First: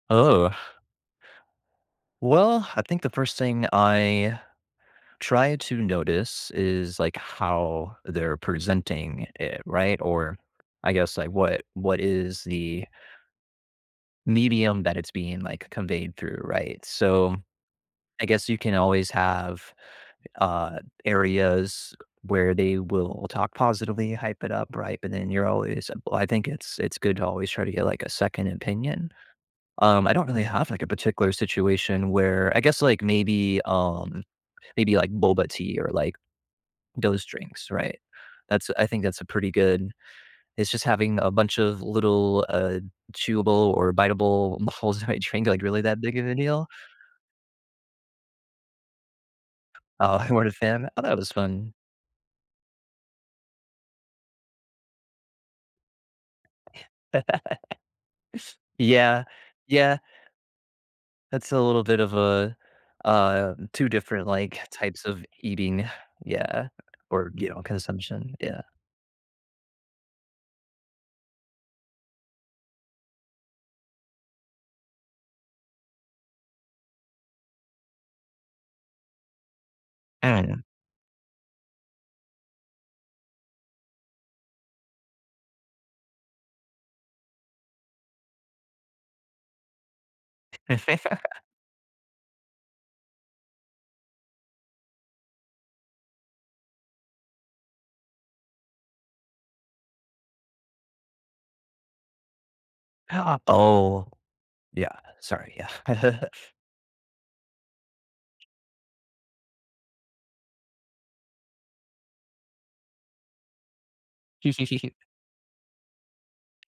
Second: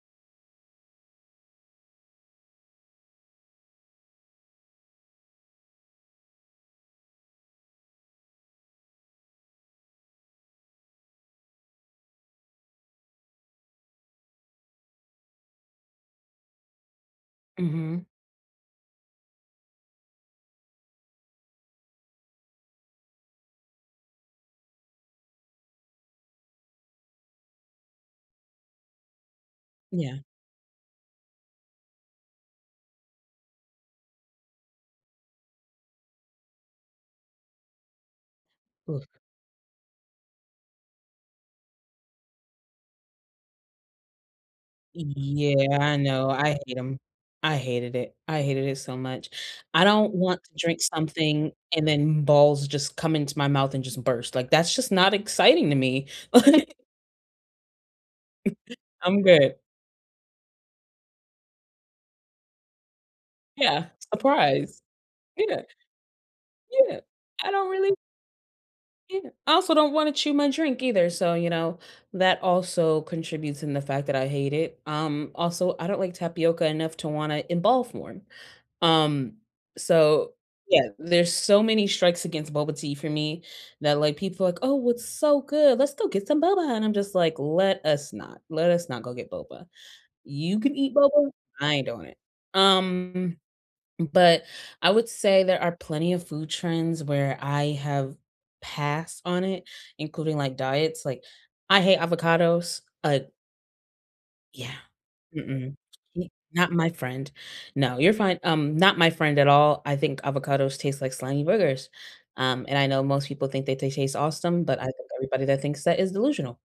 Oh. Well, I think the 1st thing I try to notice is, like, how they're presenting it, right? Or I guess, like, what what is the medium that it's being, like, conveyed through, right? So, Mhm. I guess you can always have, uh, areas where they will talk positively, hype it up, right? But then you're always well, I think it's it's good to always try to get, like, a 2nd opinion. Um, I Yeah. don't really have, like, a particular situation where I guess, like, maybe, um maybe, like, boba tea or, like, those drinks, right? That's I think Oof. that's a pretty good it's just having a bunch of little, uh, chewable or biteable balls in my drink, like, Yeah, really I that big know, of no, a I deal? hate ‘em. I hated it, I hated it so much. I don't Uh, you want weren’t to a drink fan oh, that was something fun. and then balls just come into my mouth and just burst, like, that's just not exciting to me, like I'm Yeah. good. Yeah. That's a little bit of a, um, Yeah, 2 different, like, surprise. types of You know eating, yeah, Yeah. or, you I know, don't really consumption, yeah. you know, I also don't wanna chew my drink either, so, you know, that also contributes in the fact that I hate it. Um, also, I don't like tapioca enough to wanna involve more. Um, I so, don’t know. yeah, there's so many strikes against boba tea for me that, like, people are like, "Oh, it's so good. Let's go get some boba," and I'm just like, "Let us not, let us not go get boba. You can eat boba, I ain't doing it." Um, but, I would say there are plenty of food trends where I have passed on it, including, like, diets. Like, I hate avocados, uh Ha Oh. Yeah. Yeah, sorry, yeah. Mm-mm, M not my friend. No, you're fine um, not my friend at all. I think avocados taste like slimy boogers, um, and I know most people think that they taste awesome, but I think everybody that thinks that is delusional.